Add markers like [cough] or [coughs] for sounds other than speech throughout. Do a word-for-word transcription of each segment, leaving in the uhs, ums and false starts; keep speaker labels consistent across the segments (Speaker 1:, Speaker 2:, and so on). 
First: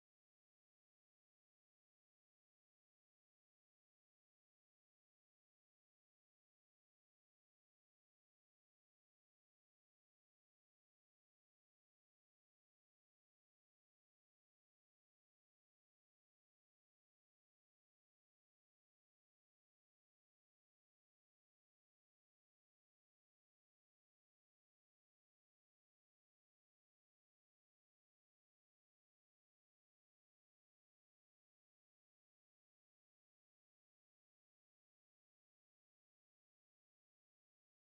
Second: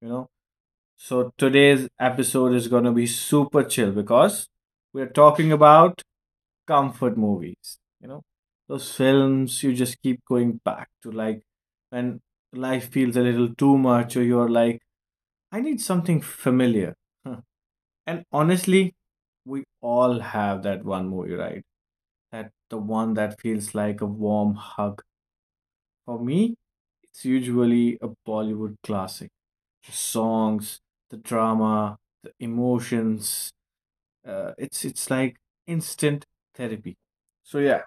Speaker 1: You know, so today's episode is going to be super chill because we're talking about comfort movies. You know, those films you just keep going back to, like when life feels a little too much, or you're like, I need something familiar. Huh. And honestly, we all have that one movie, right? That the one that feels like a warm hug. For me, it's usually a Bollywood classic. The songs, the drama, the emotions. Uh, it's it's like instant therapy. So yeah,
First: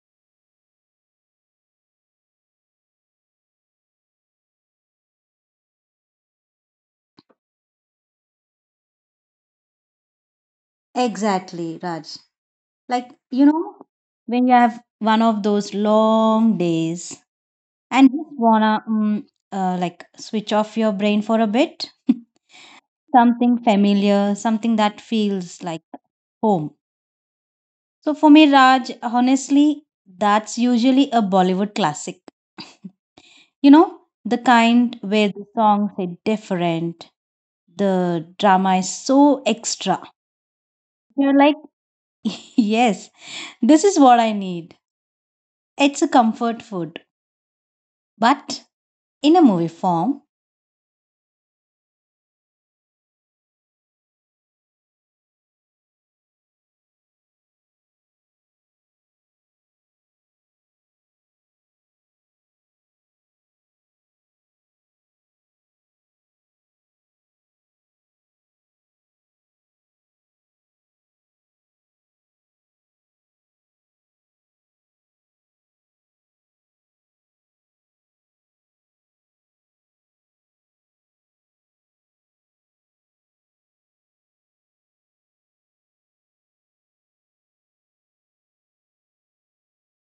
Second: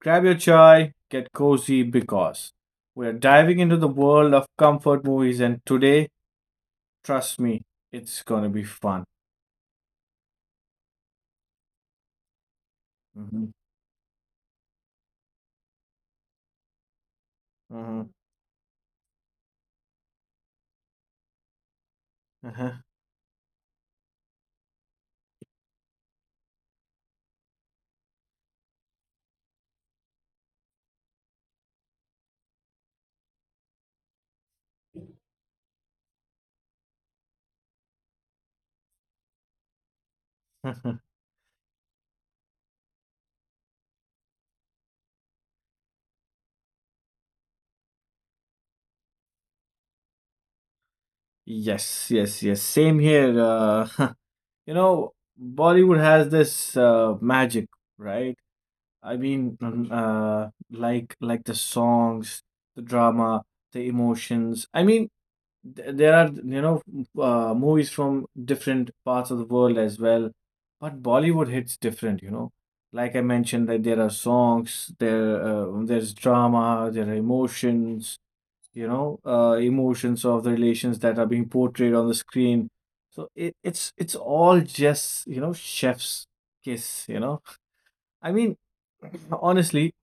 Speaker 1: grab your chai, get cozy because we're diving into the world of comfort movies, and today, trust me, it's gonna be fun.
Speaker 2: Exactly, Raj. Like, you
Speaker 1: hmm
Speaker 2: know, when you have one of those long days
Speaker 1: hmm
Speaker 2: and just wanna mm, uh, like switch off your brain for a bit, [laughs]
Speaker 1: uh-huh.
Speaker 2: something familiar, something that feels like home. So for me, Raj, honestly, that's usually a Bollywood classic. You know, the kind where the songs are different, the drama is so extra. You're like, [laughs] yes, This is what I need. It's a comfort food, but in a movie form.
Speaker 1: [laughs] Yes, yes, yes. Same here. Uh, [laughs] you know, Bollywood has this uh, magic, right? I mean, um, uh, like like the songs, the drama, the emotions. I mean, th- there are you know m- uh, Movies from different parts of the world as well, but Bollywood hits different. You know, like I mentioned, that there are songs, there uh, there's drama, there are emotions. You know, uh, emotions of the relations that are being portrayed on the screen. So it, it's it's all just you know chef's kiss. You know, I mean, [clears throat] [laughs] honestly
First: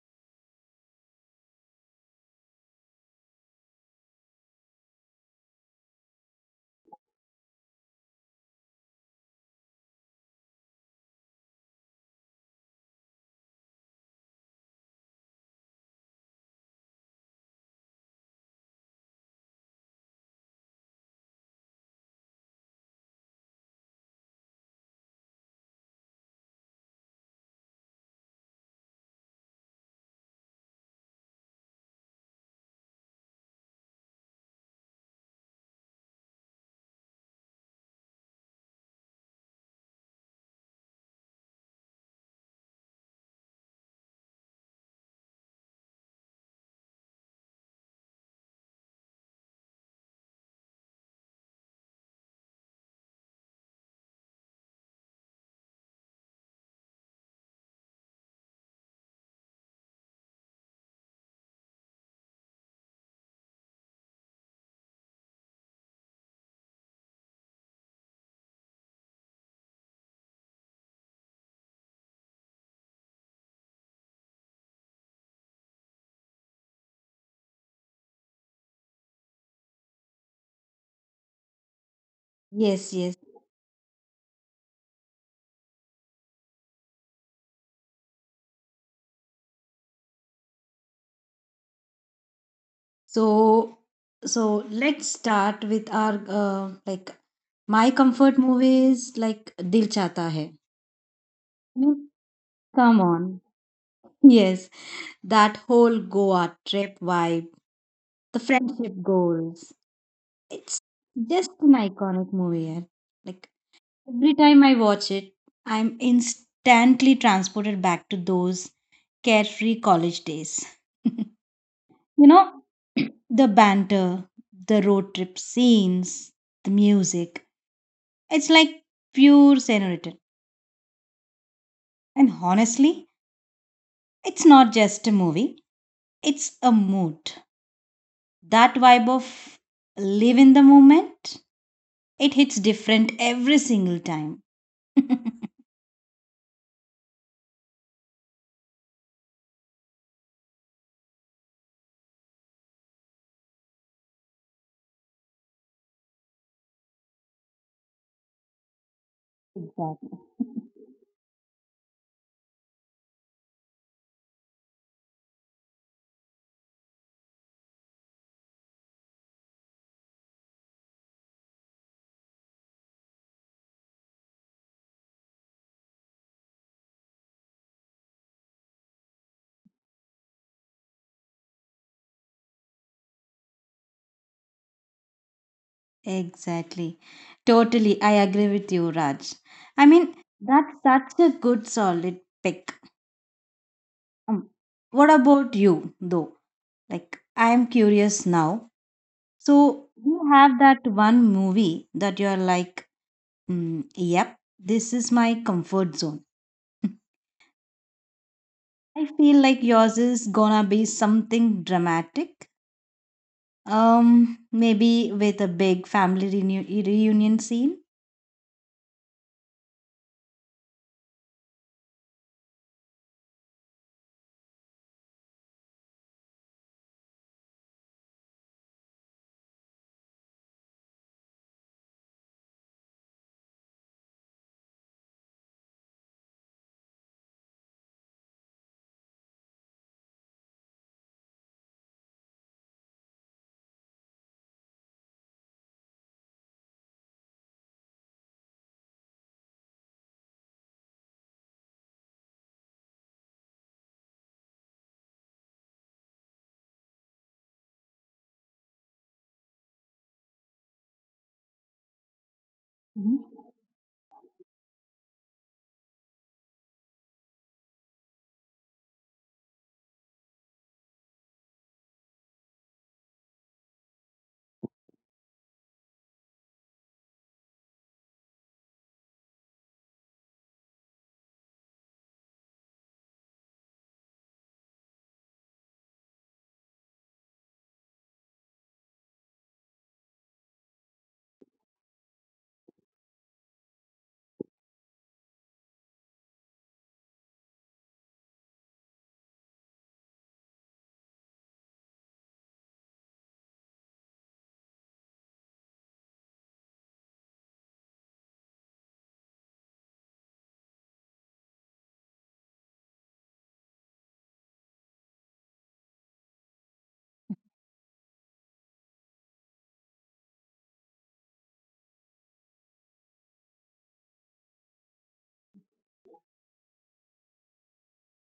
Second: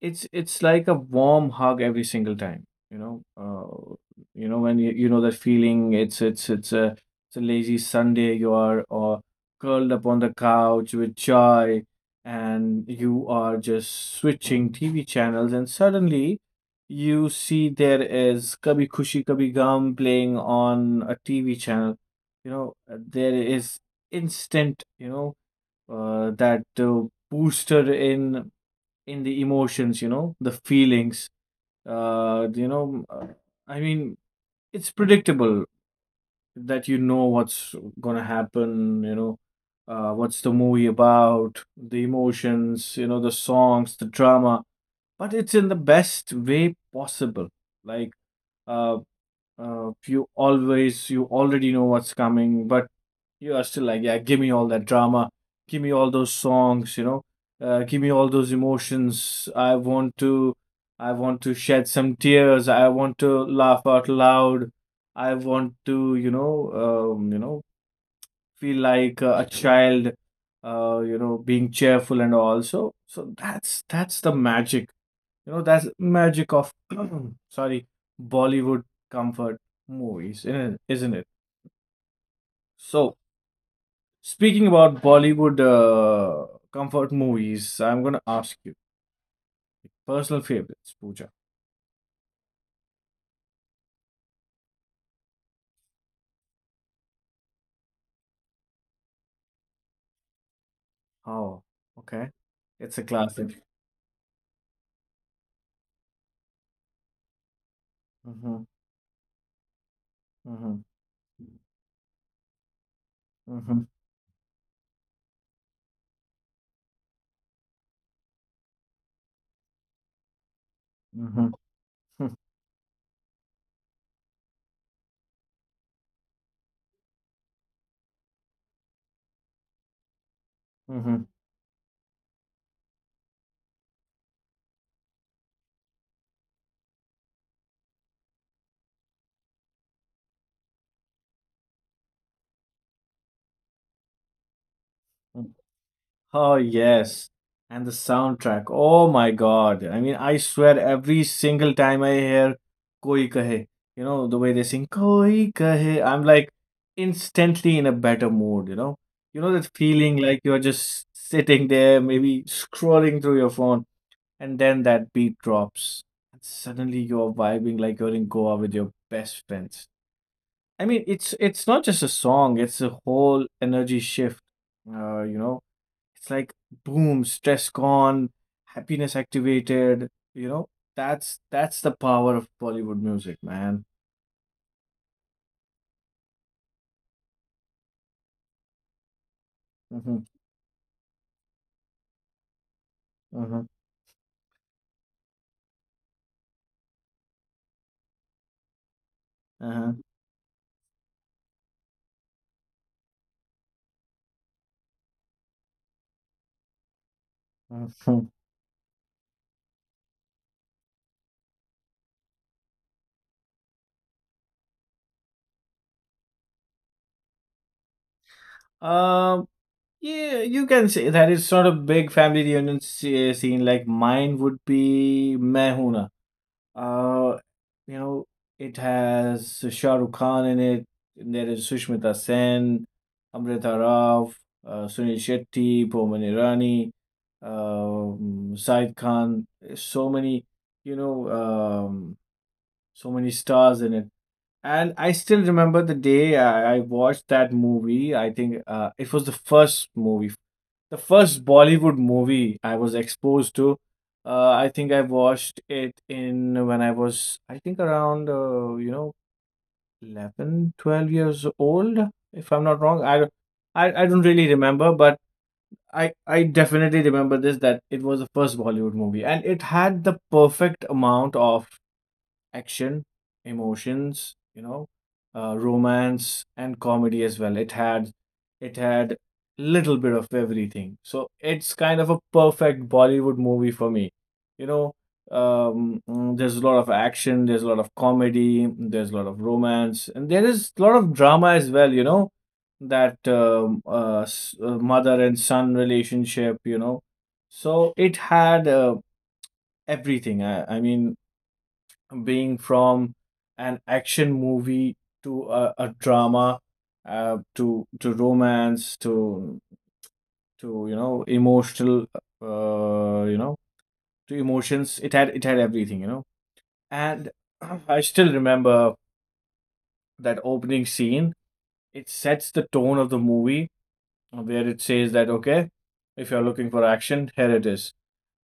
Speaker 1: It's it's like a warm hug every single time, you know. Uh, you know when you, you know that feeling. It's it's it's a it's a lazy Sunday. You are or curled up on the couch with joy, and you are just switching T V channels, and suddenly you see there is Kabhi Khushi Kabhi Gum playing on a T V channel. You know uh, there is instant, you know, uh, that uh, booster in in the emotions, you know, the feelings. Uh you know uh, i mean it's predictable that you know what's gonna happen, you know uh what's the movie about, the emotions, you know, the songs, the drama, but it's in the best way possible. like uh, uh you always you already know what's coming, but you are still like, yeah, give me all that drama, give me all those songs, you know, uh, give me all those emotions. I want to, I want to shed some tears. I want to laugh out loud. I want to, you know, um, you know, feel like a, a child, uh, you know, being cheerful and all. So, so that's that's the magic, you know, that's magic of, [clears throat] sorry, Bollywood comfort movies, isn't it? Isn't it?
Speaker 2: Yes,
Speaker 1: So.
Speaker 2: yes.
Speaker 1: Speaking about Bollywood uh, comfort movies, I'm gonna ask you personal favorites, Pooja.
Speaker 2: So, so let's start with our uh, like my comfort movies like Dil Chata Hai.
Speaker 1: Oh,
Speaker 2: I mean,
Speaker 1: okay. It's a
Speaker 2: come on.
Speaker 1: classic.
Speaker 2: Yes, that whole Goa trip vibe, the
Speaker 1: Mm-hmm.
Speaker 2: friendship goals.
Speaker 1: Mm-hmm.
Speaker 2: It's just an iconic movie. yeah. Like
Speaker 1: Mm-hmm.
Speaker 2: Every time I watch it, I'm instantly transported back to those carefree college days. [laughs]
Speaker 1: Mm-hmm.
Speaker 2: You know, [clears throat] the banter, the road trip scenes, the music. It's like pure senorita.
Speaker 1: Mm-hmm.
Speaker 2: And honestly, it's not just a movie, it's a mood. That vibe of live in the moment, it hits different every single time.
Speaker 1: Oh, yes. And the soundtrack. Oh my God. I mean, I swear every single time I hear Koi Kahe, you know, the way they sing Koi Kahe, I'm like instantly in a better mood, you know. You know
Speaker 2: [laughs]
Speaker 1: that
Speaker 2: Exactly.
Speaker 1: feeling like you're just sitting there, maybe scrolling through your phone, and then that beat drops. And suddenly you're vibing like you're in Goa with your best friends. I mean, it's it's not just a song, it's a whole energy shift. Uh, you know it's like boom, stress gone, happiness activated. You know, that's that's the power of Bollywood music, man.
Speaker 2: Exactly. Totally. I agree with you, Raj. I mean,
Speaker 1: Mm-hmm.
Speaker 2: that's such a good solid pick.
Speaker 1: Mm-hmm.
Speaker 2: Um, what about you, though? Like, I am curious now. So,
Speaker 1: Uh-huh.
Speaker 2: you have that one movie that you're like, mm, yep, this is my comfort zone. [laughs]
Speaker 1: Mhm.
Speaker 2: I feel like yours is gonna be something dramatic. Um, maybe with a big family reunion reunion scene.
Speaker 1: Um, yeah, you can say that is sort of big family reunion sce- scene. Like mine would be Main Hoon. Uh, you know, it has Shah Rukh Khan in it. And there is Sushmita Sen, Amrita Rao, uh, Sunil Shetty, Boman Irani, um, Said Khan. So many, you know, um, so many stars in it. And I still remember the day I, I watched that movie. I think uh, it was the first movie, the first Bollywood movie I was exposed to. uh, I think I watched it in when I was, I think around, uh, you know, eleven, twelve years old, if I'm not wrong. I, don't- I, I don't really remember, but I, I definitely remember this, that it was the first Bollywood movie and it had the perfect amount of action, emotions, you know, uh, romance and comedy as well. It had it had little bit of everything. So it's kind of a perfect Bollywood movie for me. You know, um, mm, there's a lot of action, there's a lot of comedy, there's a lot of romance, and there is a lot of drama as well. You know, that um, uh, s- uh, mother and son relationship. You know, so it had uh, everything. I, I mean, being from an action movie to a, a drama, uh, to to romance, to to you know emotional, uh, you know to emotions. It had it had everything, you know. And [clears throat] I still remember that opening scene. It sets the tone of the movie, where it says that, okay, if you're looking for action, here it is.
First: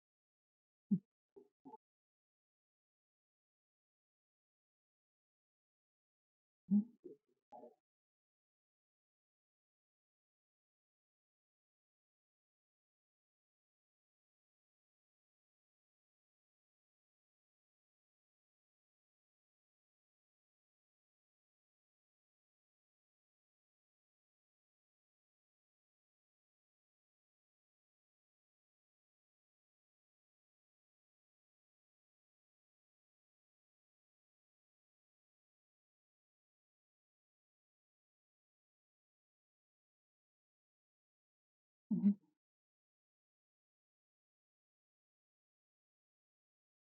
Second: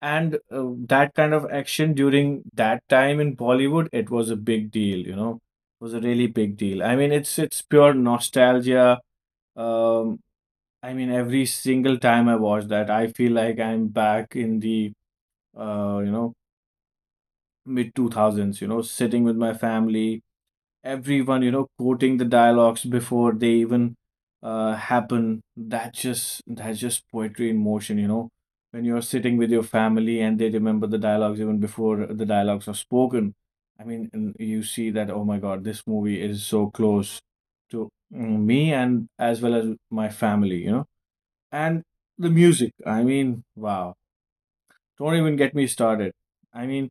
Speaker 1: And uh, that kind of action during that time in Bollywood, it was a big deal, you know, it was a really big deal. I mean, it's it's pure nostalgia. Um, I mean, every single time I watch that, I feel like I'm back in the uh, you know, mid two thousands, you know, sitting with my family, everyone, you know, quoting the dialogues before they even uh, happen. That's just that's just poetry in motion, you know. When you're sitting with your family and they remember the dialogues even before the dialogues are spoken. I mean, n- you see that, oh my God, this movie is so close to mm, me and as well as my family, you know. And the music, I mean, wow. Don't even get me started. I mean,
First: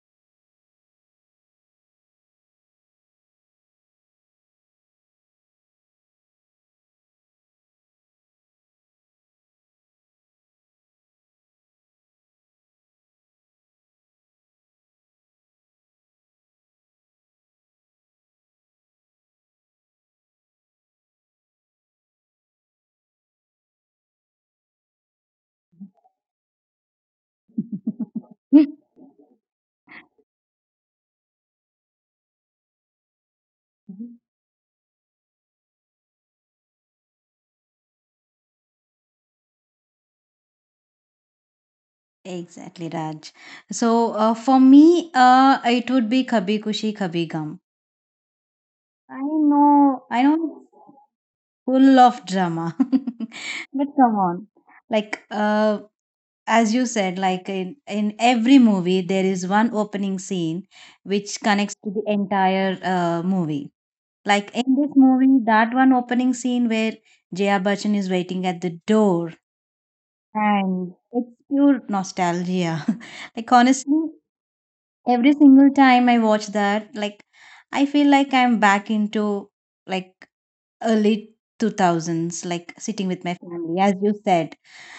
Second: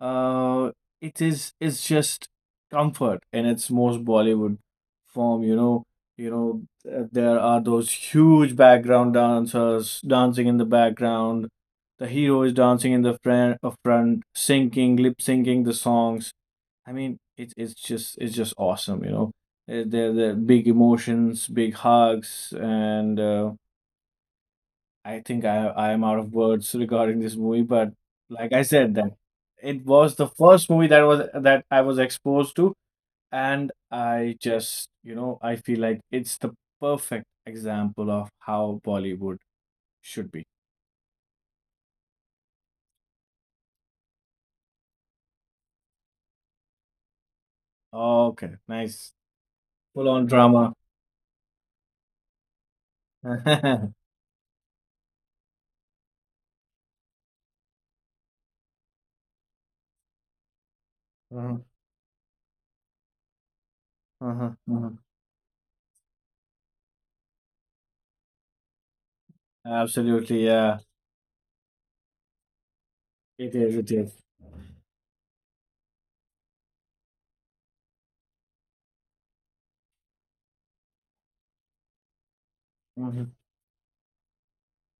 Speaker 1: uh it is it's just comfort in its most Bollywood form, you know. You know th- there are those huge background dancers dancing in the background, the hero is dancing in the front, uh, front syncing lip syncing the songs. I mean, it's it's just it's just awesome, you know. Uh, there there are big emotions, big hugs, and uh, I think I I am out of words regarding this movie. But like I said,
Speaker 2: [laughs]
Speaker 1: that it was the first movie that was that I was exposed to, and I just you know I feel like it's the perfect example of how Bollywood should be.
Speaker 2: Exactly, Raj. So uh, for me, uh, it would be Kabhi Kushi Kabhi Gum.
Speaker 1: Okay, nice.
Speaker 2: I know,
Speaker 1: Full
Speaker 2: I
Speaker 1: on
Speaker 2: know,
Speaker 1: drama.
Speaker 2: full of drama, [laughs] but
Speaker 1: [laughs]
Speaker 2: come on, like uh, as you said, like in in every movie there is one opening scene which
Speaker 1: Mhm.
Speaker 2: connects to the entire uh, movie. Like
Speaker 1: Mhm.
Speaker 2: in this
Speaker 1: Mhm.
Speaker 2: movie, that one opening scene where Jaya Bachchan is waiting at the door
Speaker 1: Absolutely, yeah.
Speaker 2: And it's pure nostalgia. [laughs] Like,
Speaker 1: It is, it
Speaker 2: honestly,
Speaker 1: is.
Speaker 2: every single time I watch that, like, I feel like I'm back into like early two thousands, like sitting with
Speaker 1: Mhm.
Speaker 2: my family, as you said.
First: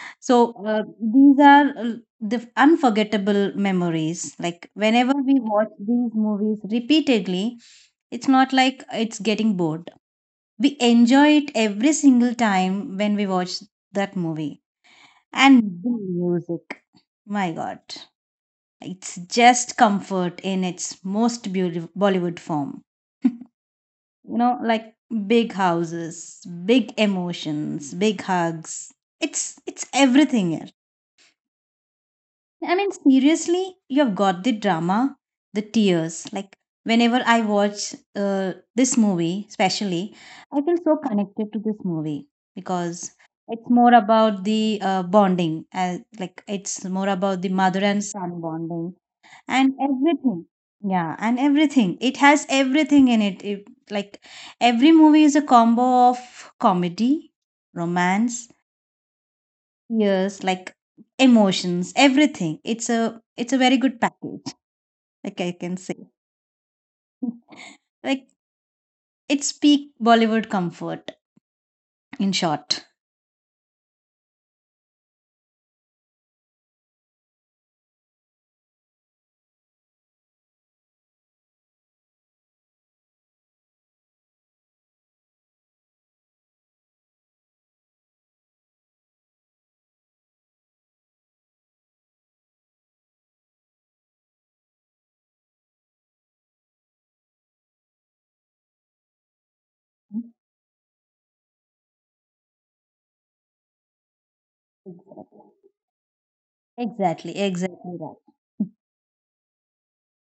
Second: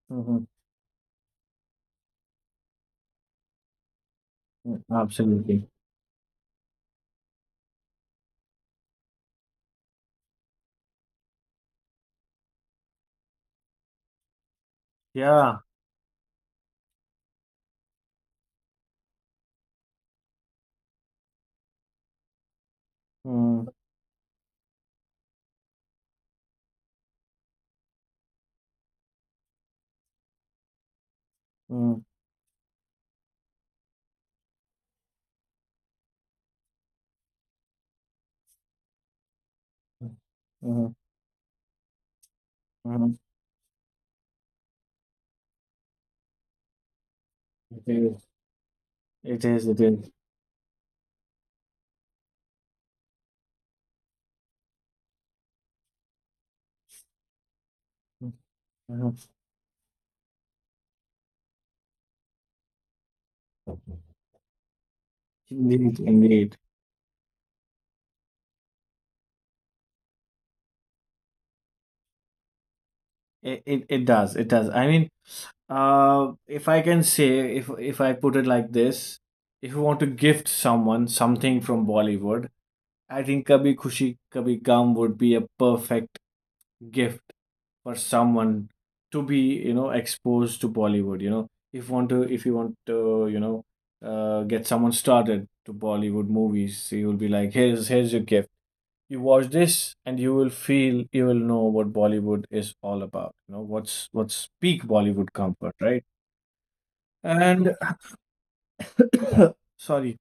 Speaker 1: Mhm.
Speaker 2: So, uh, these are uh, the unforgettable memories. Like,
Speaker 1: Mhm.
Speaker 2: whenever we
Speaker 1: Absolutely,
Speaker 2: watch these movies repeatedly, it's not like it's getting bored. We enjoy it every single time when we watch that movie. And
Speaker 1: yeah.
Speaker 2: the music. My God. It's just comfort in its most beautiful Bollywood form. [laughs] You
Speaker 1: Mm.
Speaker 2: know, like big houses, big emotions, big hugs. It's it's everything
Speaker 1: Mm.
Speaker 2: I mean, seriously, you've got the drama, the tears. Like, whenever I watch uh, this movie, especially,
Speaker 1: Mm.
Speaker 2: I feel so
Speaker 1: Mhm.
Speaker 2: connected to this movie because
Speaker 1: Mhm.
Speaker 2: it's more about the uh, bonding, as like, it's more about the mother and son bonding
Speaker 1: It is,
Speaker 2: and
Speaker 1: it is.
Speaker 2: everything. Yeah, and everything. It has everything in it. it. Like, every movie is a combo of comedy, romance,
Speaker 1: Uh-huh.
Speaker 2: Yes, like emotions, everything. It's a it's a very good package, like I can
Speaker 1: Indeed,
Speaker 2: say.
Speaker 1: indeed.
Speaker 2: Like it's peak Bollywood comfort, in short.
Speaker 1: It, it it does, it does. I mean, uh, if I can say, if if I put it like this, if you want to gift someone something from Bollywood, I think Kabhi Khushi Kabhi Gum would be a perfect gift for someone to be, you know, exposed to Bollywood, you know. If want to if you want to, you know, uh, get someone started to Bollywood movies, you will be like, here's here's your gift. You watch this and you will feel you will know what Bollywood is all about. You know what's what's peak Bollywood
Speaker 2: Exactly,
Speaker 1: comfort, right?
Speaker 2: exactly
Speaker 1: And
Speaker 2: exactly right.
Speaker 1: [coughs] sorry,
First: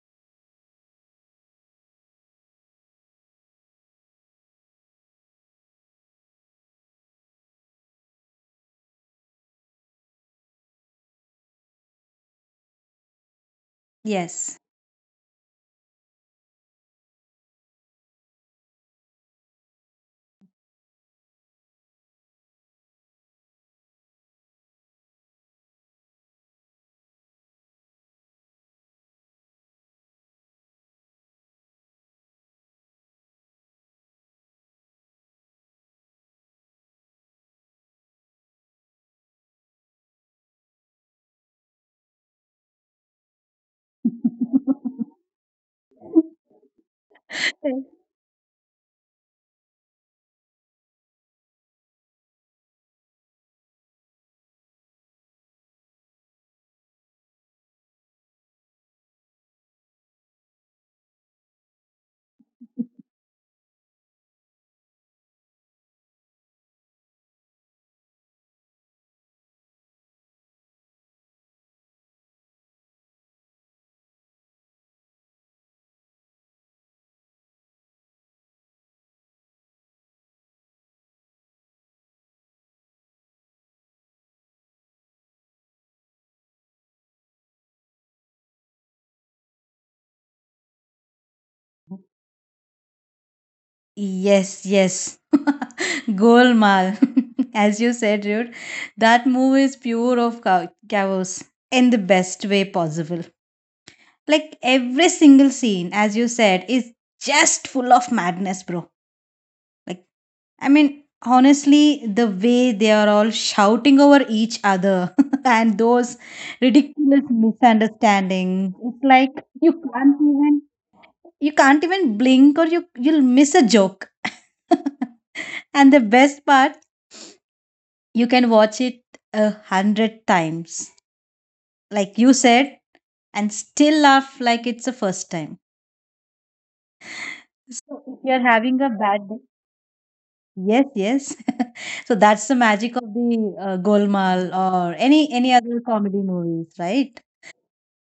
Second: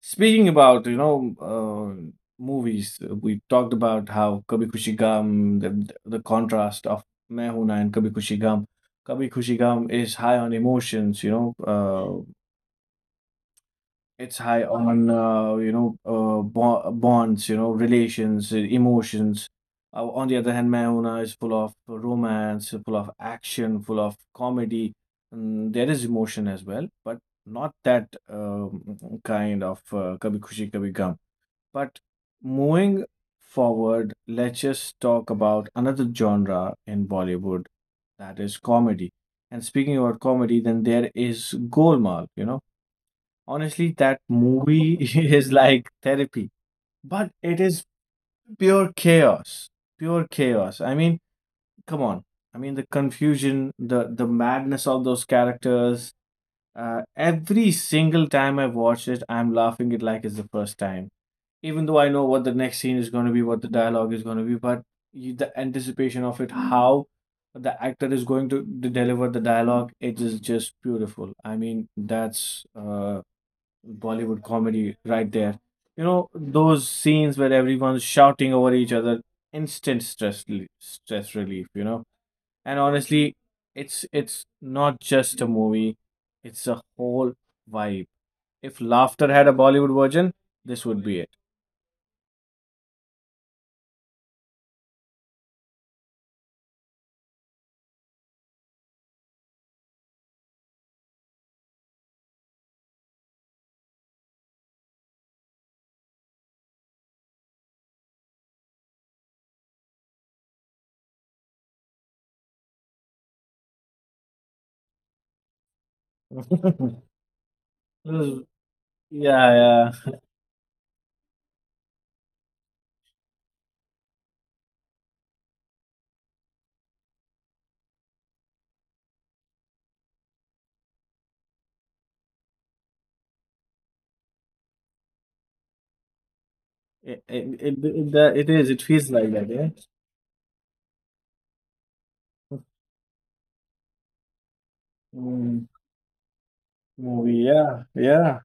Speaker 1: speaking about you know uh, movies, uh, we talked about how Kabhi Khushi Gum, the, the contrast of Main Hoon Na and Kabhi Khushi Gum. Kabhi Khushi Gum is high on emotions, you know, uh, it's high
Speaker 2: Yes.
Speaker 1: on uh, you know uh, bo- bonds, you know, relations, uh, emotions. Uh, on the other hand, Mahuna is full of romance, full of action, full of comedy. Mm, there is emotion as well, but not that um, kind of uh, Kabhi Khushi Kabhi Gum. But moving forward, let's just talk about another genre in Bollywood, that is comedy. And speaking about comedy, then there is Golmaal, you know. Honestly, that movie [laughs] is like therapy, but it is
Speaker 2: [laughs]
Speaker 1: pure chaos. Pure chaos. I mean, come on. I mean, the confusion, the the madness of those characters. Uh, every single time I've watched it, I'm laughing it like it's the first time. Even though I know what the next scene is going to be, what the dialogue is going to be, but you, the anticipation of it, how the actor is going to, to deliver the dialogue, it is just beautiful. I mean, that's uh, Bollywood comedy right there. You know, those scenes where everyone's shouting over each other, instant stress rel- stress relief, you know. And honestly, it's it's not just a movie, it's a whole vibe. If laughter had a Bollywood version, this would be it.
Speaker 2: Yes, yes. [laughs] Golmaal. [laughs] As you said, dude, that movie is pure of chaos chaos in the best way possible. Like every single scene, as you said, is just full of madness, bro. Like, I mean, honestly, the way they are all shouting over each other [laughs] and those
Speaker 1: [laughs]
Speaker 2: ridiculous
Speaker 1: This
Speaker 2: misunderstandings, it's
Speaker 1: Yeah,
Speaker 2: like
Speaker 1: yeah.
Speaker 2: you can't even you can't even blink or you you'll miss a joke. [laughs] And the best part, you can watch it a hundred times, like you said, and still laugh like it's the first time.
Speaker 1: It, it, it, it, that-
Speaker 2: So
Speaker 1: it
Speaker 2: if
Speaker 1: is. It
Speaker 2: you're
Speaker 1: feels
Speaker 2: having a
Speaker 1: like that, yeah.
Speaker 2: bad day, yes, yes. [laughs] so that's the magic of the uh, Golmaal or any
Speaker 1: Mm,
Speaker 2: any other comedy movies,
Speaker 1: movie,
Speaker 2: right?
Speaker 1: yeah, yeah.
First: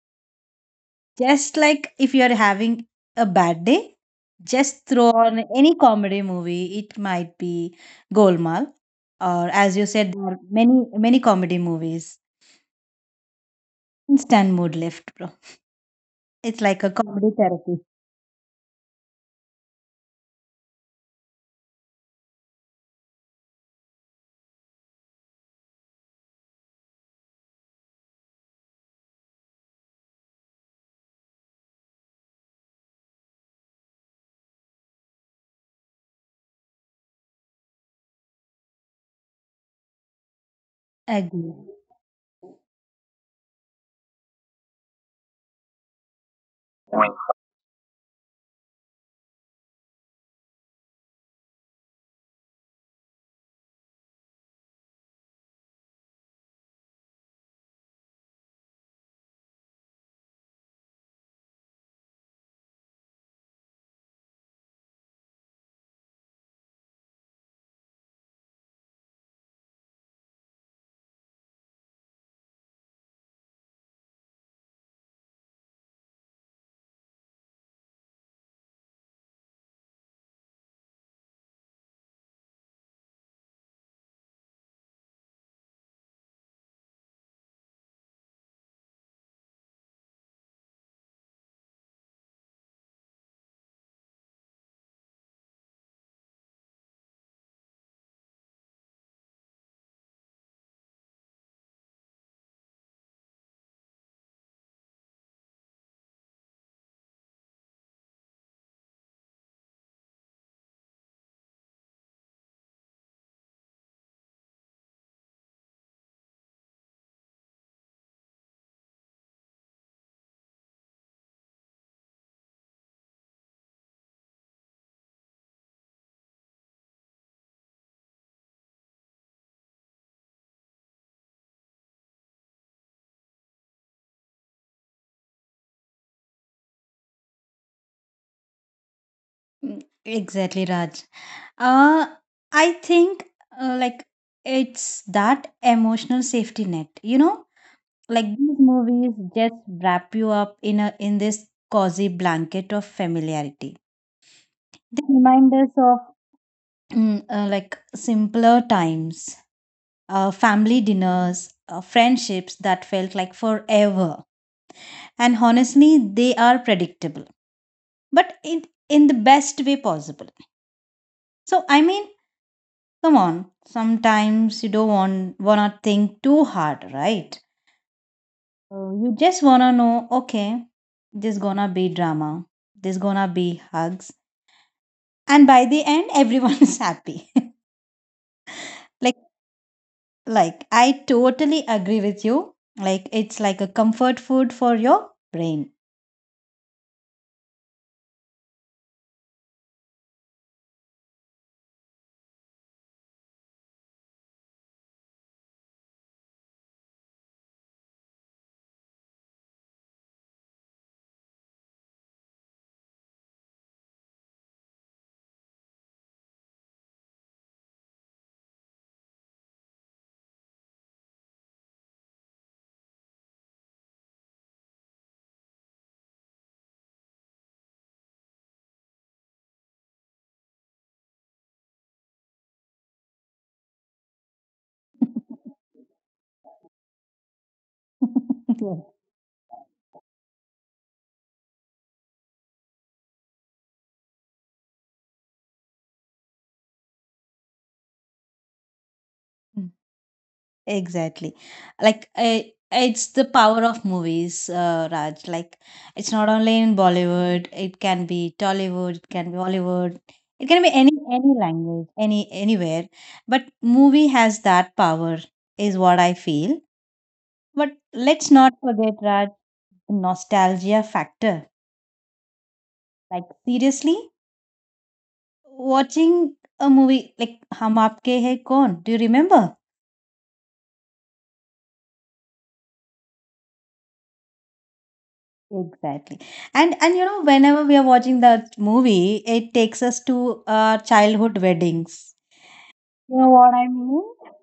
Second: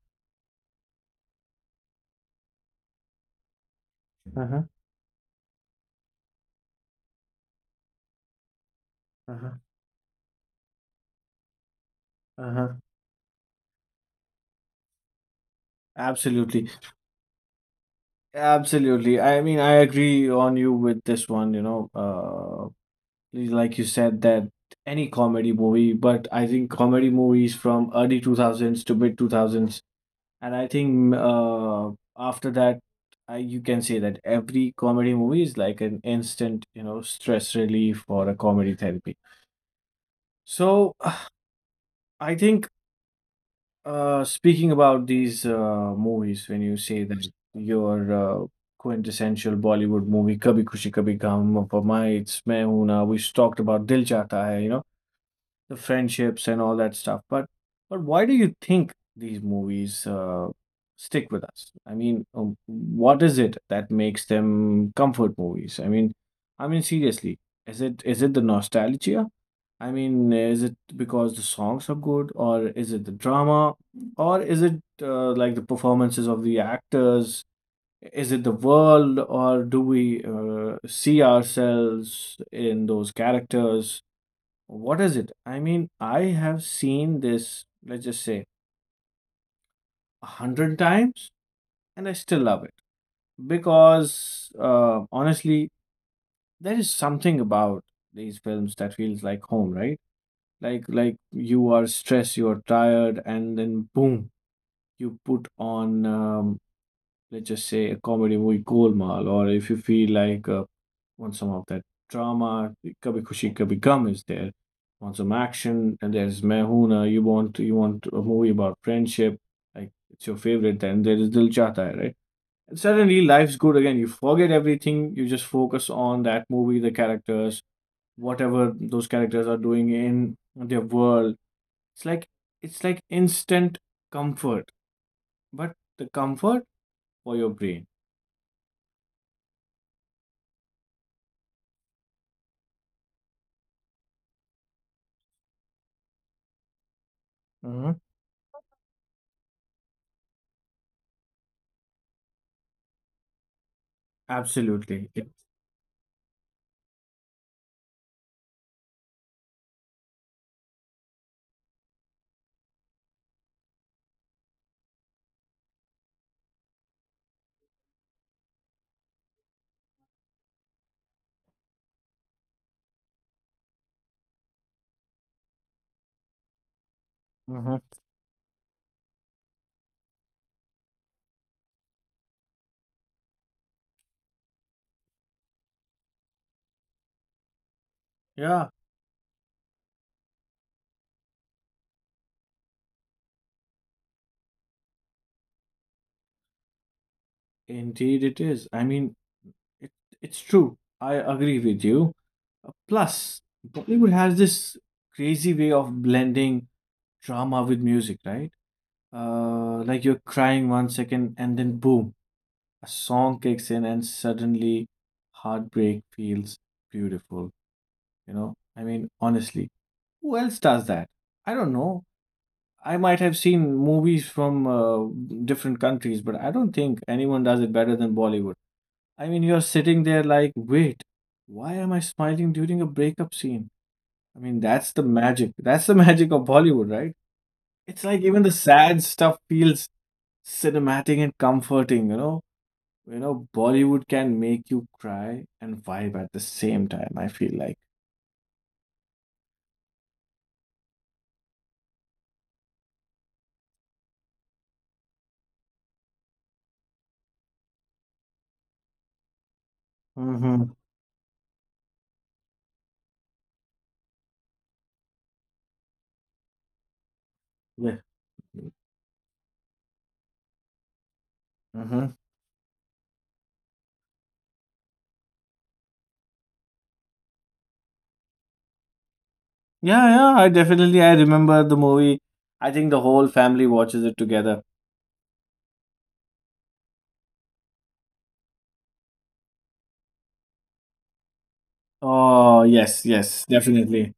Speaker 2: Just like if you're having a bad day,
Speaker 1: Uh-huh.
Speaker 2: just throw on any comedy movie. It might be Golmaal, or
Speaker 1: Uh-huh.
Speaker 2: as you said, there are many many comedy movies.
Speaker 1: Uh-huh.
Speaker 2: Instant mood lift, bro. It's
Speaker 1: Absolutely.
Speaker 2: like a comedy therapy.
Speaker 1: Absolutely. I mean, I agree on you with this one, you know, uh, like you said that any comedy movie, but I think comedy movies from early two thousands to mid two thousands, and I think mm, uh, after that, I, you can say that every comedy movie is like an instant, you know, stress relief or a comedy therapy. So
Speaker 2: Agree.
Speaker 1: [sighs] I think Uh, speaking about these uh, movies, when you say that your uh, quintessential Bollywood movie "Kabhi Khushi Kabhi Gham," for my it's "Main Hoon Na," we talked about "Dil Chahta Hai," you know, the friendships and all that stuff. But but why do you think these movies uh, stick with us? I mean, um, what is it that makes them comfort movies? I mean, I mean seriously, is it is it the nostalgia? I mean, is it because the songs are good, or is it the drama, or is it uh, like the performances of the actors? Is it the world, or do we uh, see ourselves in those characters? What is it? I mean, I have seen this, let's just say, a hundred times, and I still love it because uh, honestly, there is something about these films that feels like home, right? like like you are stressed, you are tired, and then boom, you put on um, let's just say a comedy movie, Golmaal, or if you feel like uh, want some of that drama, Kabhi Khushi Kabhi Gum is there. Want some action, and there's Mehuna. You want you want a movie about friendship like it's your favorite, then there is Dil Chahta Hai, right? And suddenly life's good again. You forget everything, you just focus on that movie, the characters, whatever those characters are doing in their world. It's like it's like instant comfort, but the comfort for your brain.
Speaker 2: Mm, Exactly, Raj. Uh, I think uh, like it's that emotional safety net. You know,
Speaker 1: Mm-hmm.
Speaker 2: like these movies just wrap you up in a in this cozy blanket of familiarity. They
Speaker 1: Absolutely.
Speaker 2: remind
Speaker 1: It,
Speaker 2: us of mm, uh, like simpler times, uh, family dinners, uh, friendships that felt like forever. And honestly, they are predictable, but in in the best way possible So I mean, come on. Sometimes you don't want wanna think too hard, right?
Speaker 1: Mm-hmm.
Speaker 2: Uh, you just wanna know, okay, there's gonna be drama, there's gonna be hugs, and by the end, [laughs] everyone is happy. [laughs]
Speaker 1: Yeah,
Speaker 2: like, like I totally agree with you. Like it's like a comfort food for your brain.
Speaker 1: indeed it is. I mean, it, it's true. I agree with you. Uh, Plus, Bollywood has this crazy way of blending drama with music, right? Uh, like you're crying one second and then boom, a song kicks in and suddenly heartbreak feels beautiful, you know? I mean, honestly. Who else does that? I don't know. I might have seen movies from uh, different countries, but I don't think anyone does it better than Bollywood. I mean, you're sitting there like, wait, why am I smiling during a breakup scene? I mean, that's the magic. That's the [laughs] magic of Bollywood, right? It's like even the
Speaker 2: [laughs]
Speaker 1: sad stuff feels cinematic and comforting, you know? You know, Bollywood can make you cry and vibe at the same time, I feel like.
Speaker 2: Yeah. Exactly. Like I it's the power of movies, uh, Raj. Like it's not only in Bollywood, it can be Tollywood, it can be Hollywood, it can be any
Speaker 1: Mm-hmm.
Speaker 2: any language, any anywhere. But movie has that power, is what I feel. But
Speaker 1: Yeah.
Speaker 2: let's not forget, Raj, the nostalgia factor.
Speaker 1: Mm-hmm.
Speaker 2: Like seriously, watching a movie like Hum Aapke Hai Kaun? Do you remember?
Speaker 1: Yeah, yeah, I definitely I remember the movie. I think the whole family watches it together.
Speaker 2: Exactly. And and you know, whenever we are watching that movie, it takes us to uh, childhood weddings.
Speaker 1: Oh,
Speaker 2: You know
Speaker 1: yes,
Speaker 2: what I
Speaker 1: yes,
Speaker 2: mean?
Speaker 1: definitely.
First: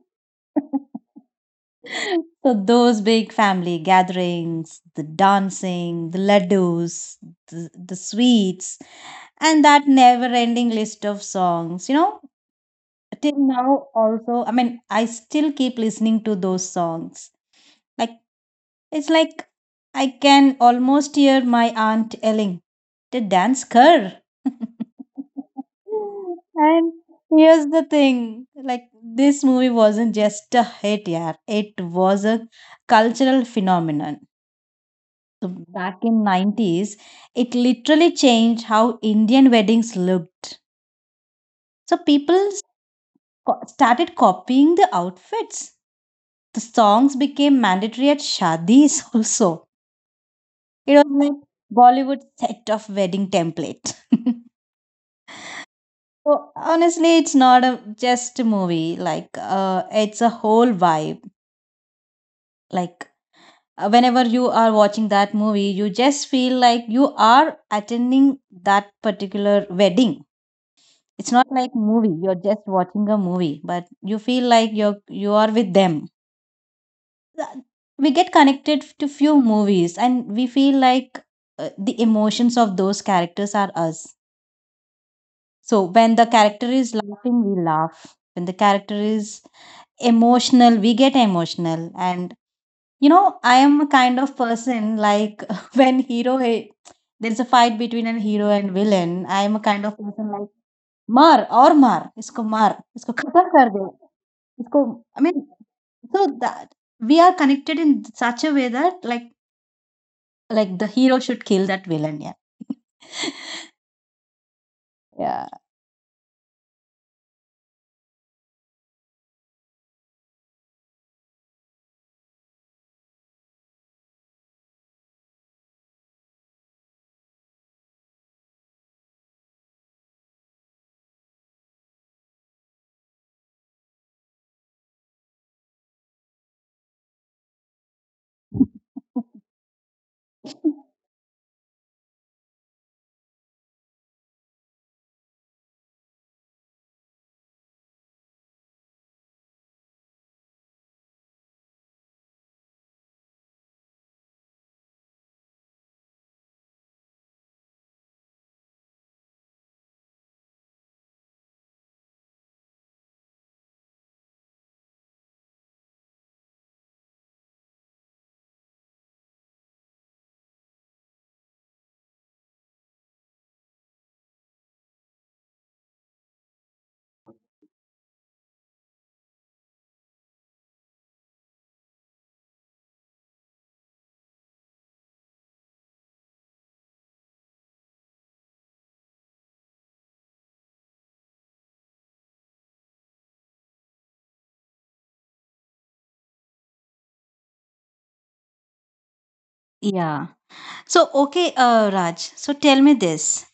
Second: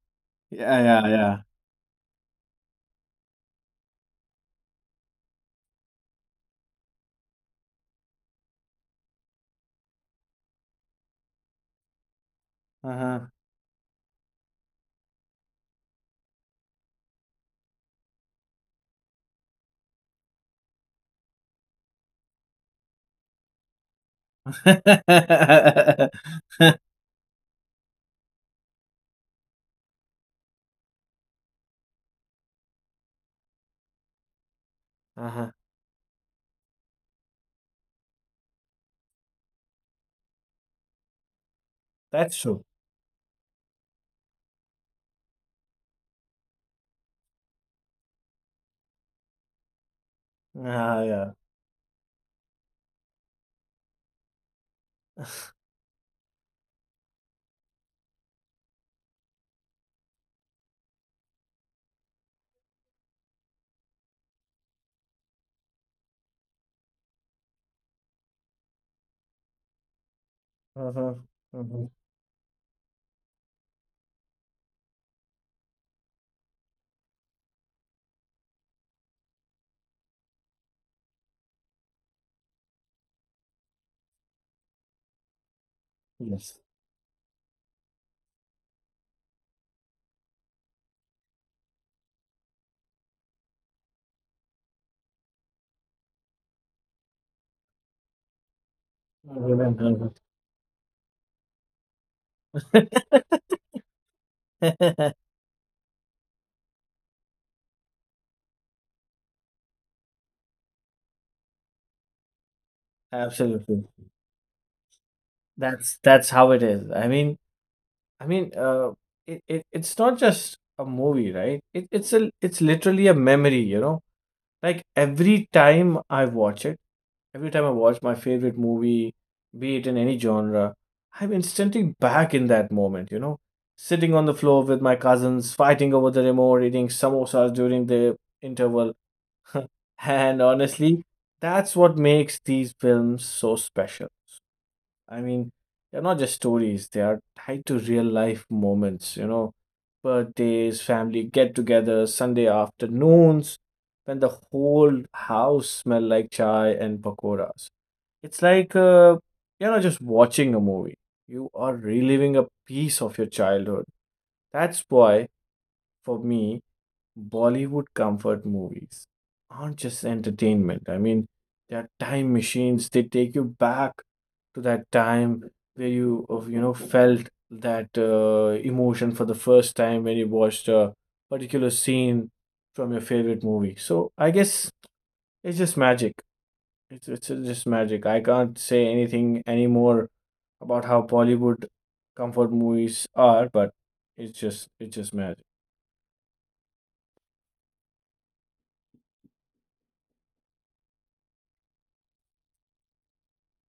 Speaker 1: Yeah, yeah, yeah.
Speaker 2: [laughs] So those big family gatherings, the dancing, the ladoos, the, the sweets, and that never-ending list of songs. You know,
Speaker 1: Uh-huh.
Speaker 2: till now also, I mean, I still keep listening to those songs. Like it's like I can almost hear my aunt yelling, the dance car. [laughs]
Speaker 1: [laughs]
Speaker 2: and here's the thing like, this movie wasn't just a hit, yeah. It was a cultural phenomenon. So
Speaker 1: Uh-huh.
Speaker 2: back in nineties, it literally changed how Indian weddings looked. So people
Speaker 1: That's
Speaker 2: s-
Speaker 1: true.
Speaker 2: co- started copying the outfits. The songs became mandatory at shadis [laughs] also. It
Speaker 1: Yeah,
Speaker 2: was like
Speaker 1: yeah.
Speaker 2: Bollywood set of wedding template. [laughs]
Speaker 1: [laughs]
Speaker 2: So honestly, it's not a, just a movie. Like uh, it's a whole vibe. Like uh, whenever you are watching that movie, you just feel like you are attending that particular wedding.
Speaker 1: Uh-huh.
Speaker 2: It's not like
Speaker 1: Uh-huh.
Speaker 2: movie. You're just watching a movie, but you feel like you're you are with them. We get connected to few movies, and we feel like uh, the emotions of those characters are us. So when the
Speaker 1: Yes.
Speaker 2: character is laughing, we laugh. When the character is emotional, we get emotional. And you know, I am a kind of person like [laughs] when hero eh, there's a fight between a hero and villain.
Speaker 1: I
Speaker 2: I am a kind of
Speaker 1: remember.
Speaker 2: person like mar or mar, isko mar, isko khatam kar
Speaker 1: [laughs]
Speaker 2: de, isko. I mean, so that we are connected in such a way that like like the hero should kill that villain. Yeah,
Speaker 1: Absolutely.
Speaker 2: [laughs] yeah.
Speaker 1: That's that's how it is. I mean, I mean, uh, it, it it's not just a movie, right? It, it's a it's literally a memory, you know. Like every time I watch it, every time I watch my favorite movie, be it in any genre, I'm instantly back in that moment, you know? Sitting on the floor with my cousins, fighting over the remote, eating samosas during the interval. [laughs] And
Speaker 2: [laughs]
Speaker 1: honestly, that's what makes these films so special. I mean, they're not just stories, they are tied to real life moments, you know, birthdays, family get togethers, Sunday afternoons, when the whole house smell like chai and pakoras. It's like uh, you're not just watching a movie, you are reliving a piece of your childhood. That's why, for me, Bollywood comfort movies aren't just entertainment. I mean, they're time machines. They take you back to that time where you, of you know, felt that uh, emotion for the first time when you watched a particular scene from your favorite movie. So I guess it's just magic. It's it's just magic. I can't say anything anymore about how Bollywood comfort movies are, but it's just it's just magic.
Speaker 2: Yeah. So, okay, uh, Raj, so tell me this.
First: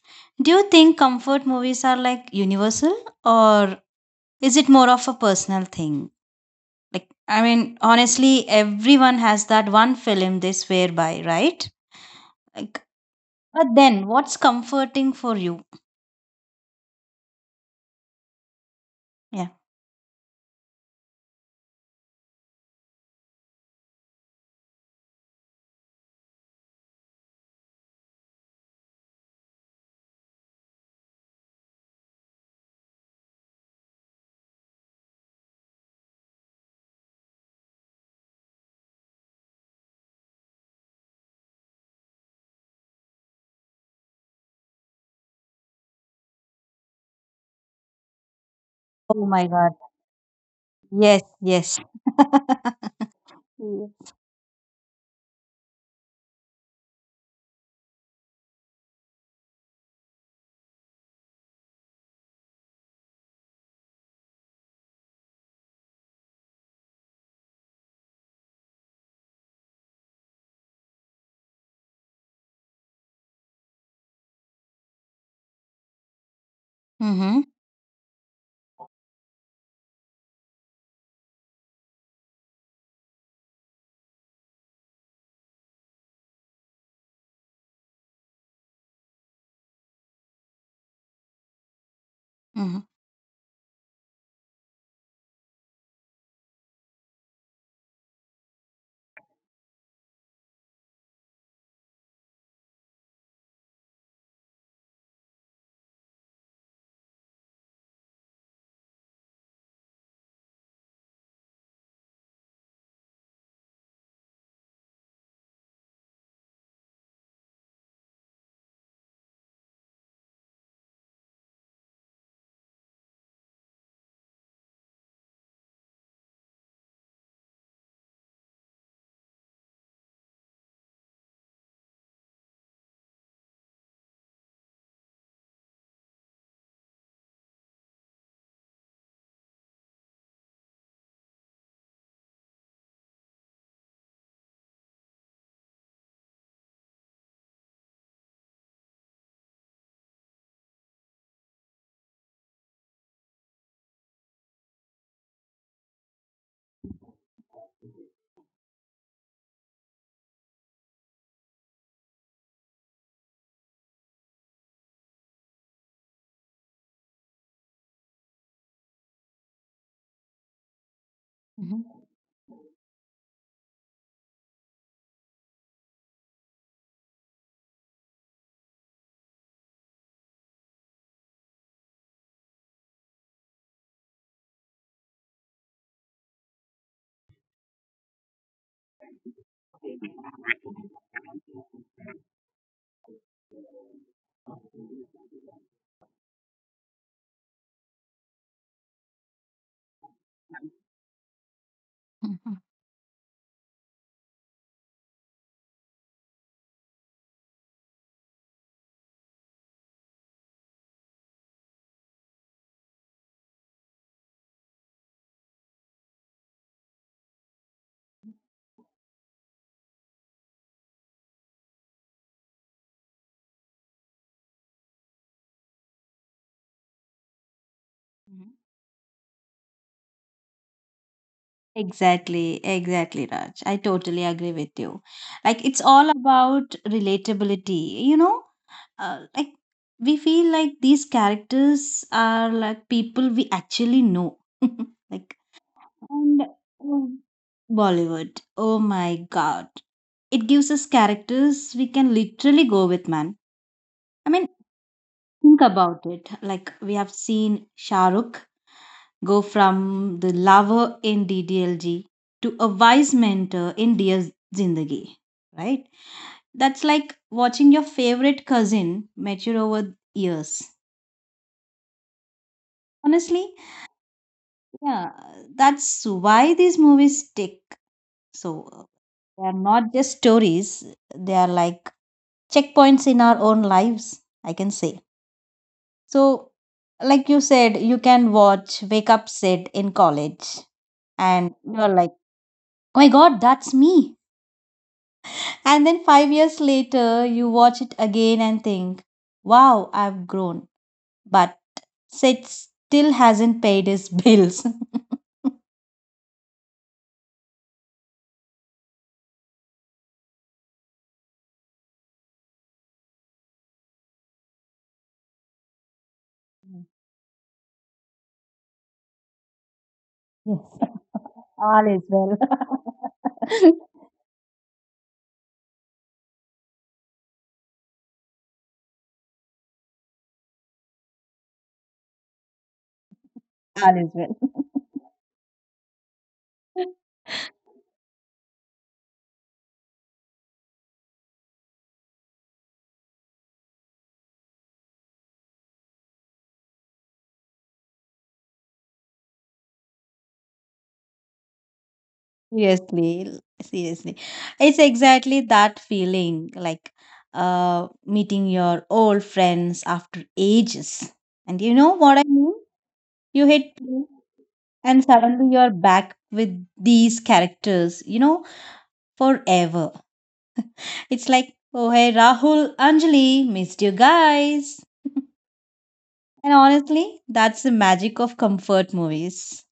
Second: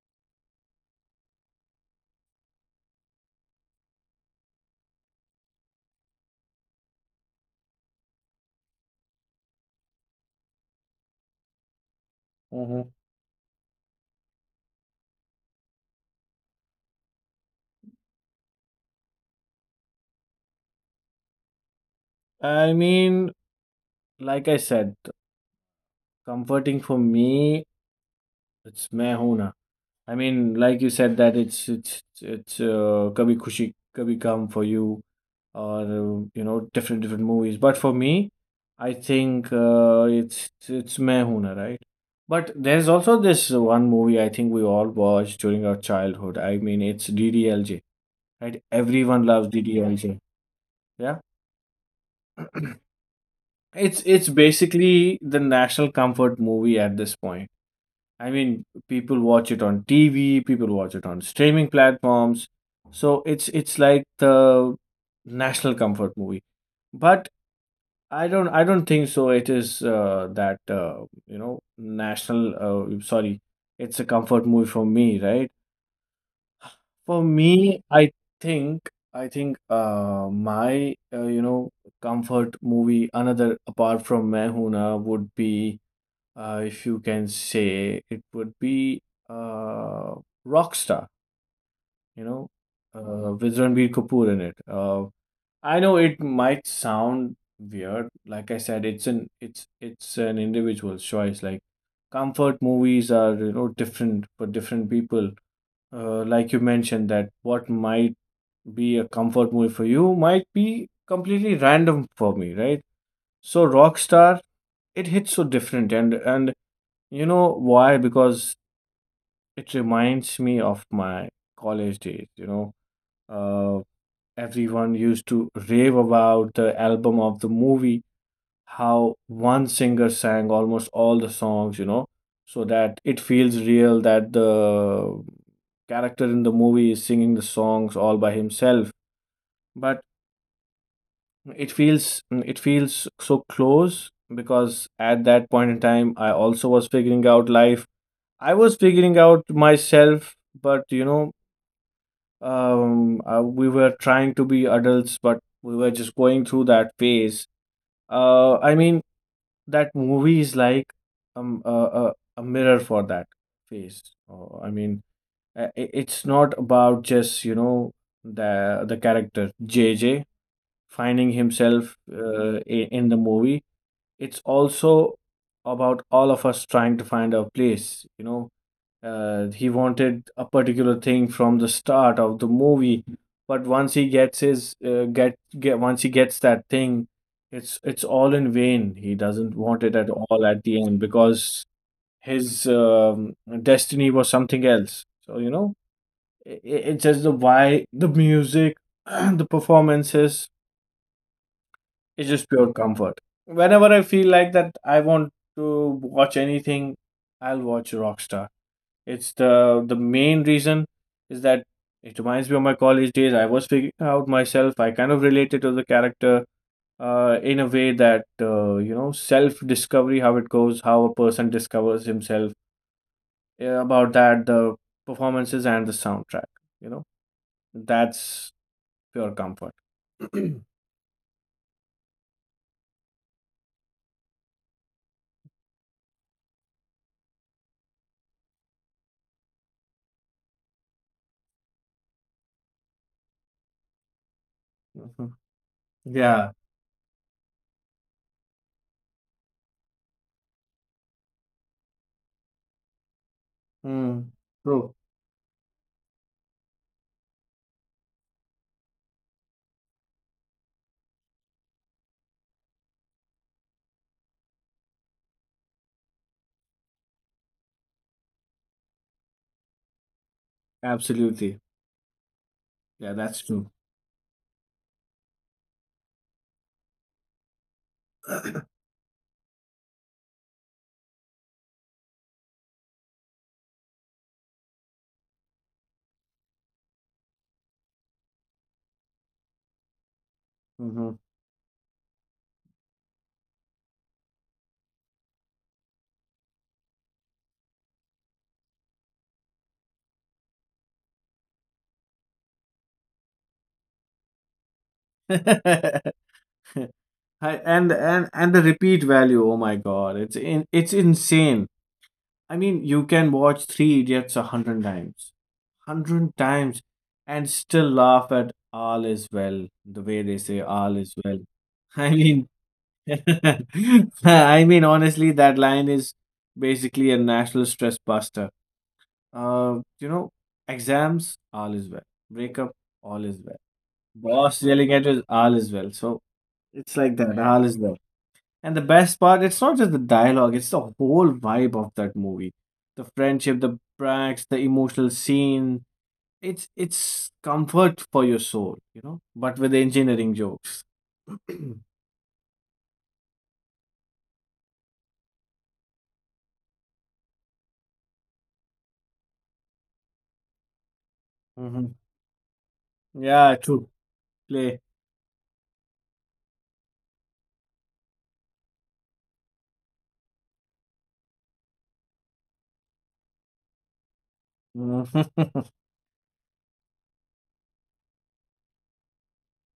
Speaker 2: Do you think comfort movies are like universal, or is it more of a personal thing? Like, I mean, honestly, everyone has that one film they swear by, right? Like,
Speaker 1: Mhm.
Speaker 2: but then what's comforting for you? Yeah.
Speaker 1: I mean, like I said, comforting for me, it's "Main Hoon Na." I mean, like you said that it's it's it's uh, "Kabhi Khushi Kabhi Gum" for you, or uh, you know, different different movies. But for me, I think uh, it's it's "Main Hoon Na," right? But there's also this one movie I think we all watched during our childhood. I mean, it's D D L J, right? Everyone
Speaker 2: Oh my
Speaker 1: loves
Speaker 2: God.
Speaker 1: D D L J. Yeah,
Speaker 2: Yes, yes. [laughs]
Speaker 1: it's
Speaker 2: Yeah.
Speaker 1: it's basically the national comfort movie at this point. I mean, people watch it on T V, people watch it on streaming platforms. So it's it's like the national comfort movie. But I don't I don't think so. It is uh, that uh, you know, national. Uh, sorry, it's a comfort movie for me, right? For
Speaker 2: Mm-hmm.
Speaker 1: me, I think I think uh, my uh, you know, comfort movie another apart from Mehuna would be, uh, if you can say, it would be uh, Rockstar, you know, uh, with Ranbir Kapoor in it. Uh, I know it might sound weird. Like I said, it's an it's it's an individual's choice. Like comfort movies are, you know, different for different people. Uh, like you mentioned that what might be a comfort movie for you might be completely random for me, right? So Rockstar, it hits so different, and and you know why? Because it reminds me of my college days, you know. Uh, Everyone used to rave about the album of the movie, how one singer sang almost all the songs, you know, so that it feels real that the character in the movie is singing the songs all by himself. But it feels it feels so close because at that point in time, I also was figuring out life. I was figuring out myself, but you know, um uh, we were trying to be adults, but we were just going through that phase. Uh i mean that movie is like um a, a, a mirror for that phase. Uh, i mean uh, i- it's not about just, you know, the the character J J finding
Speaker 2: Mm-hmm.
Speaker 1: himself uh, i- in the movie, it's also about all of us trying to find our place, you know. Uh, he wanted a particular thing from the start of the movie, but once he gets his uh, get get once he gets that thing, it's it's all in vain. He doesn't want it at all at the end because his um, destiny was something else. So you know, i i- it's just the why, the music, [clears throat] the performances. It's
Speaker 2: Mm-hmm.
Speaker 1: just pure comfort. Whenever I feel like that, I want to watch anything. I'll watch Rockstar. It's the the main reason is that it reminds me of my college days. I was figuring out myself. I kind of related to the character uh, in a way that, uh, you know, self discovery, how it goes, how a person discovers himself. Yeah, about that, the performances and the soundtrack. You know, that's pure comfort. [clears throat]
Speaker 2: Exactly, exactly, Raj. I totally agree with you. Like, it's all about relatability, you know? Uh, like, we feel like these characters are like people we actually know. [laughs] like,
Speaker 1: Mhm.
Speaker 2: and
Speaker 1: Yeah.
Speaker 2: um, Bollywood, oh my God. It gives us characters we can literally go with, man. I
Speaker 1: Mm.
Speaker 2: mean,
Speaker 1: True.
Speaker 2: think about it. Like we have seen Shahrukh go from the lover in D D L G to a wise mentor in Dear Zindagi, right? That's like watching your favorite cousin mature over years.
Speaker 1: Absolutely. Yeah, that's
Speaker 2: Honestly,
Speaker 1: true.
Speaker 2: yeah, that's why these movies stick. So uh, they are not just stories; they are like checkpoints in our own lives. I can say. So, like you said, you can watch Wake Up Sid in college,
Speaker 1: Hmm.
Speaker 2: and you're like, oh my god, that's me. And then five years later, you watch it again and think, wow, I've grown. But Sid still hasn't paid his bills.
Speaker 1: [laughs] I, and and and the repeat value. Oh my God, it's in, it's insane. I mean, you can watch Three Idiots a hundred times, hundred times,
Speaker 2: [laughs]
Speaker 1: and still laugh at all is well. The way they
Speaker 2: Yes.
Speaker 1: say
Speaker 2: [laughs]
Speaker 1: all is well.
Speaker 2: All is
Speaker 1: I
Speaker 2: well.
Speaker 1: mean,
Speaker 2: [laughs]
Speaker 1: [laughs] I mean, honestly, that line is basically a national stress buster. Uh, you know, exams, all is well. Breakup, all is well.
Speaker 2: All is well.
Speaker 1: Boss yelling at us, all is well. So it's
Speaker 2: [laughs]
Speaker 1: like that, all is well. And the best part, it's not just the dialogue, it's the whole vibe of that movie. The friendship, the pranks, the emotional scene. It's it's comfort for your soul, you know, but with engineering jokes. [clears throat]
Speaker 2: Seriously, l- seriously. It's exactly that feeling like uh meeting your old friends after ages. And you know
Speaker 1: Hmm.
Speaker 2: what I mean? You
Speaker 1: Yeah,
Speaker 2: hit
Speaker 1: true.
Speaker 2: play
Speaker 1: Play.
Speaker 2: and suddenly you're back with these characters, you know, forever. It's like, oh hey Rahul, Anjali, missed you guys.
Speaker 1: Mhm.
Speaker 2: And honestly, that's the magic of comfort movies.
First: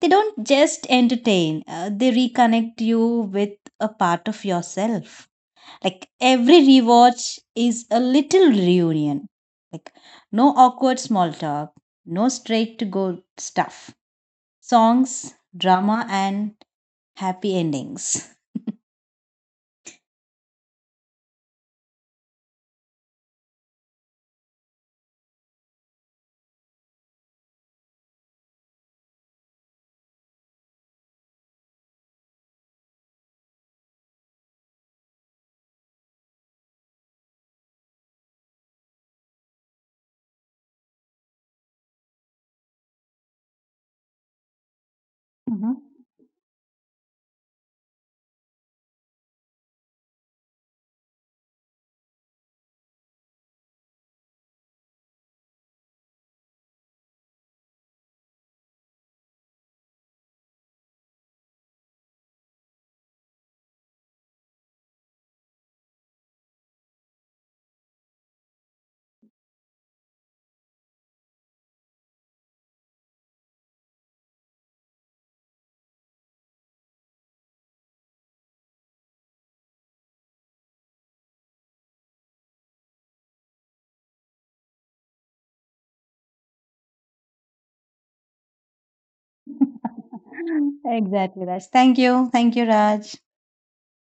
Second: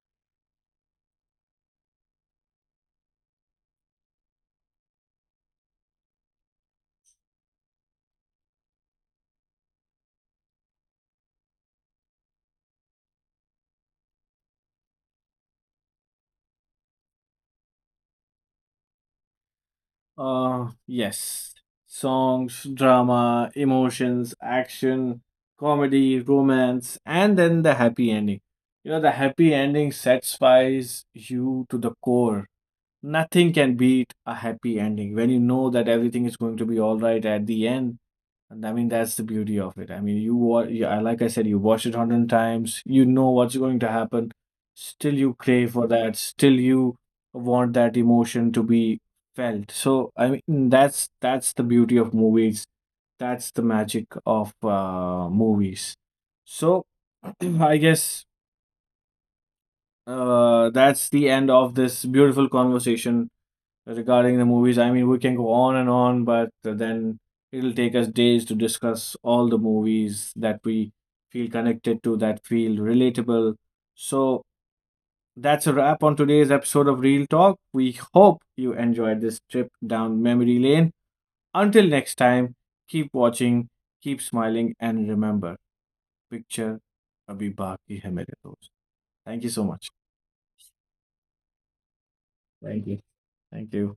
Speaker 2: They don't just entertain, uh, they reconnect you with a part of yourself. Like every rewatch is a little reunion. Like no awkward small talk, no straight to go stuff. Songs, drama, and happy endings.
Speaker 1: [laughs] uh, Yes. Songs, drama, emotions, action, comedy, romance, and then the happy ending. You know, the happy ending satisfies you to the core. Nothing can beat a happy ending when you know that everything is going to be all right at the end. And I mean, that's the beauty of it. I mean, you wa- you I- like I said, you watch it a hundred times, you know what's going to happen. Still, you crave for that.
Speaker 2: Mhm.
Speaker 1: Still, you want that emotion to be felt. So, I mean, that's that's the beauty of movies. That's the magic of uh, movies. So, [clears throat] I guess uh, that's the end of this beautiful conversation regarding the movies. I mean, we can go on and on, but then it'll take us days to discuss all the movies that we feel connected to, that feel relatable. So that's a wrap on today's episode of Real Talk. We hope you enjoyed this trip down memory lane. Until next time, keep watching, keep smiling, and remember, picture abhi baki hai mere dost. Thank you so much.
Speaker 2: [laughs] exactly, Raj. Thank you. Thank you,
Speaker 1: Thank you.
Speaker 2: Raj.
Speaker 1: Thank you.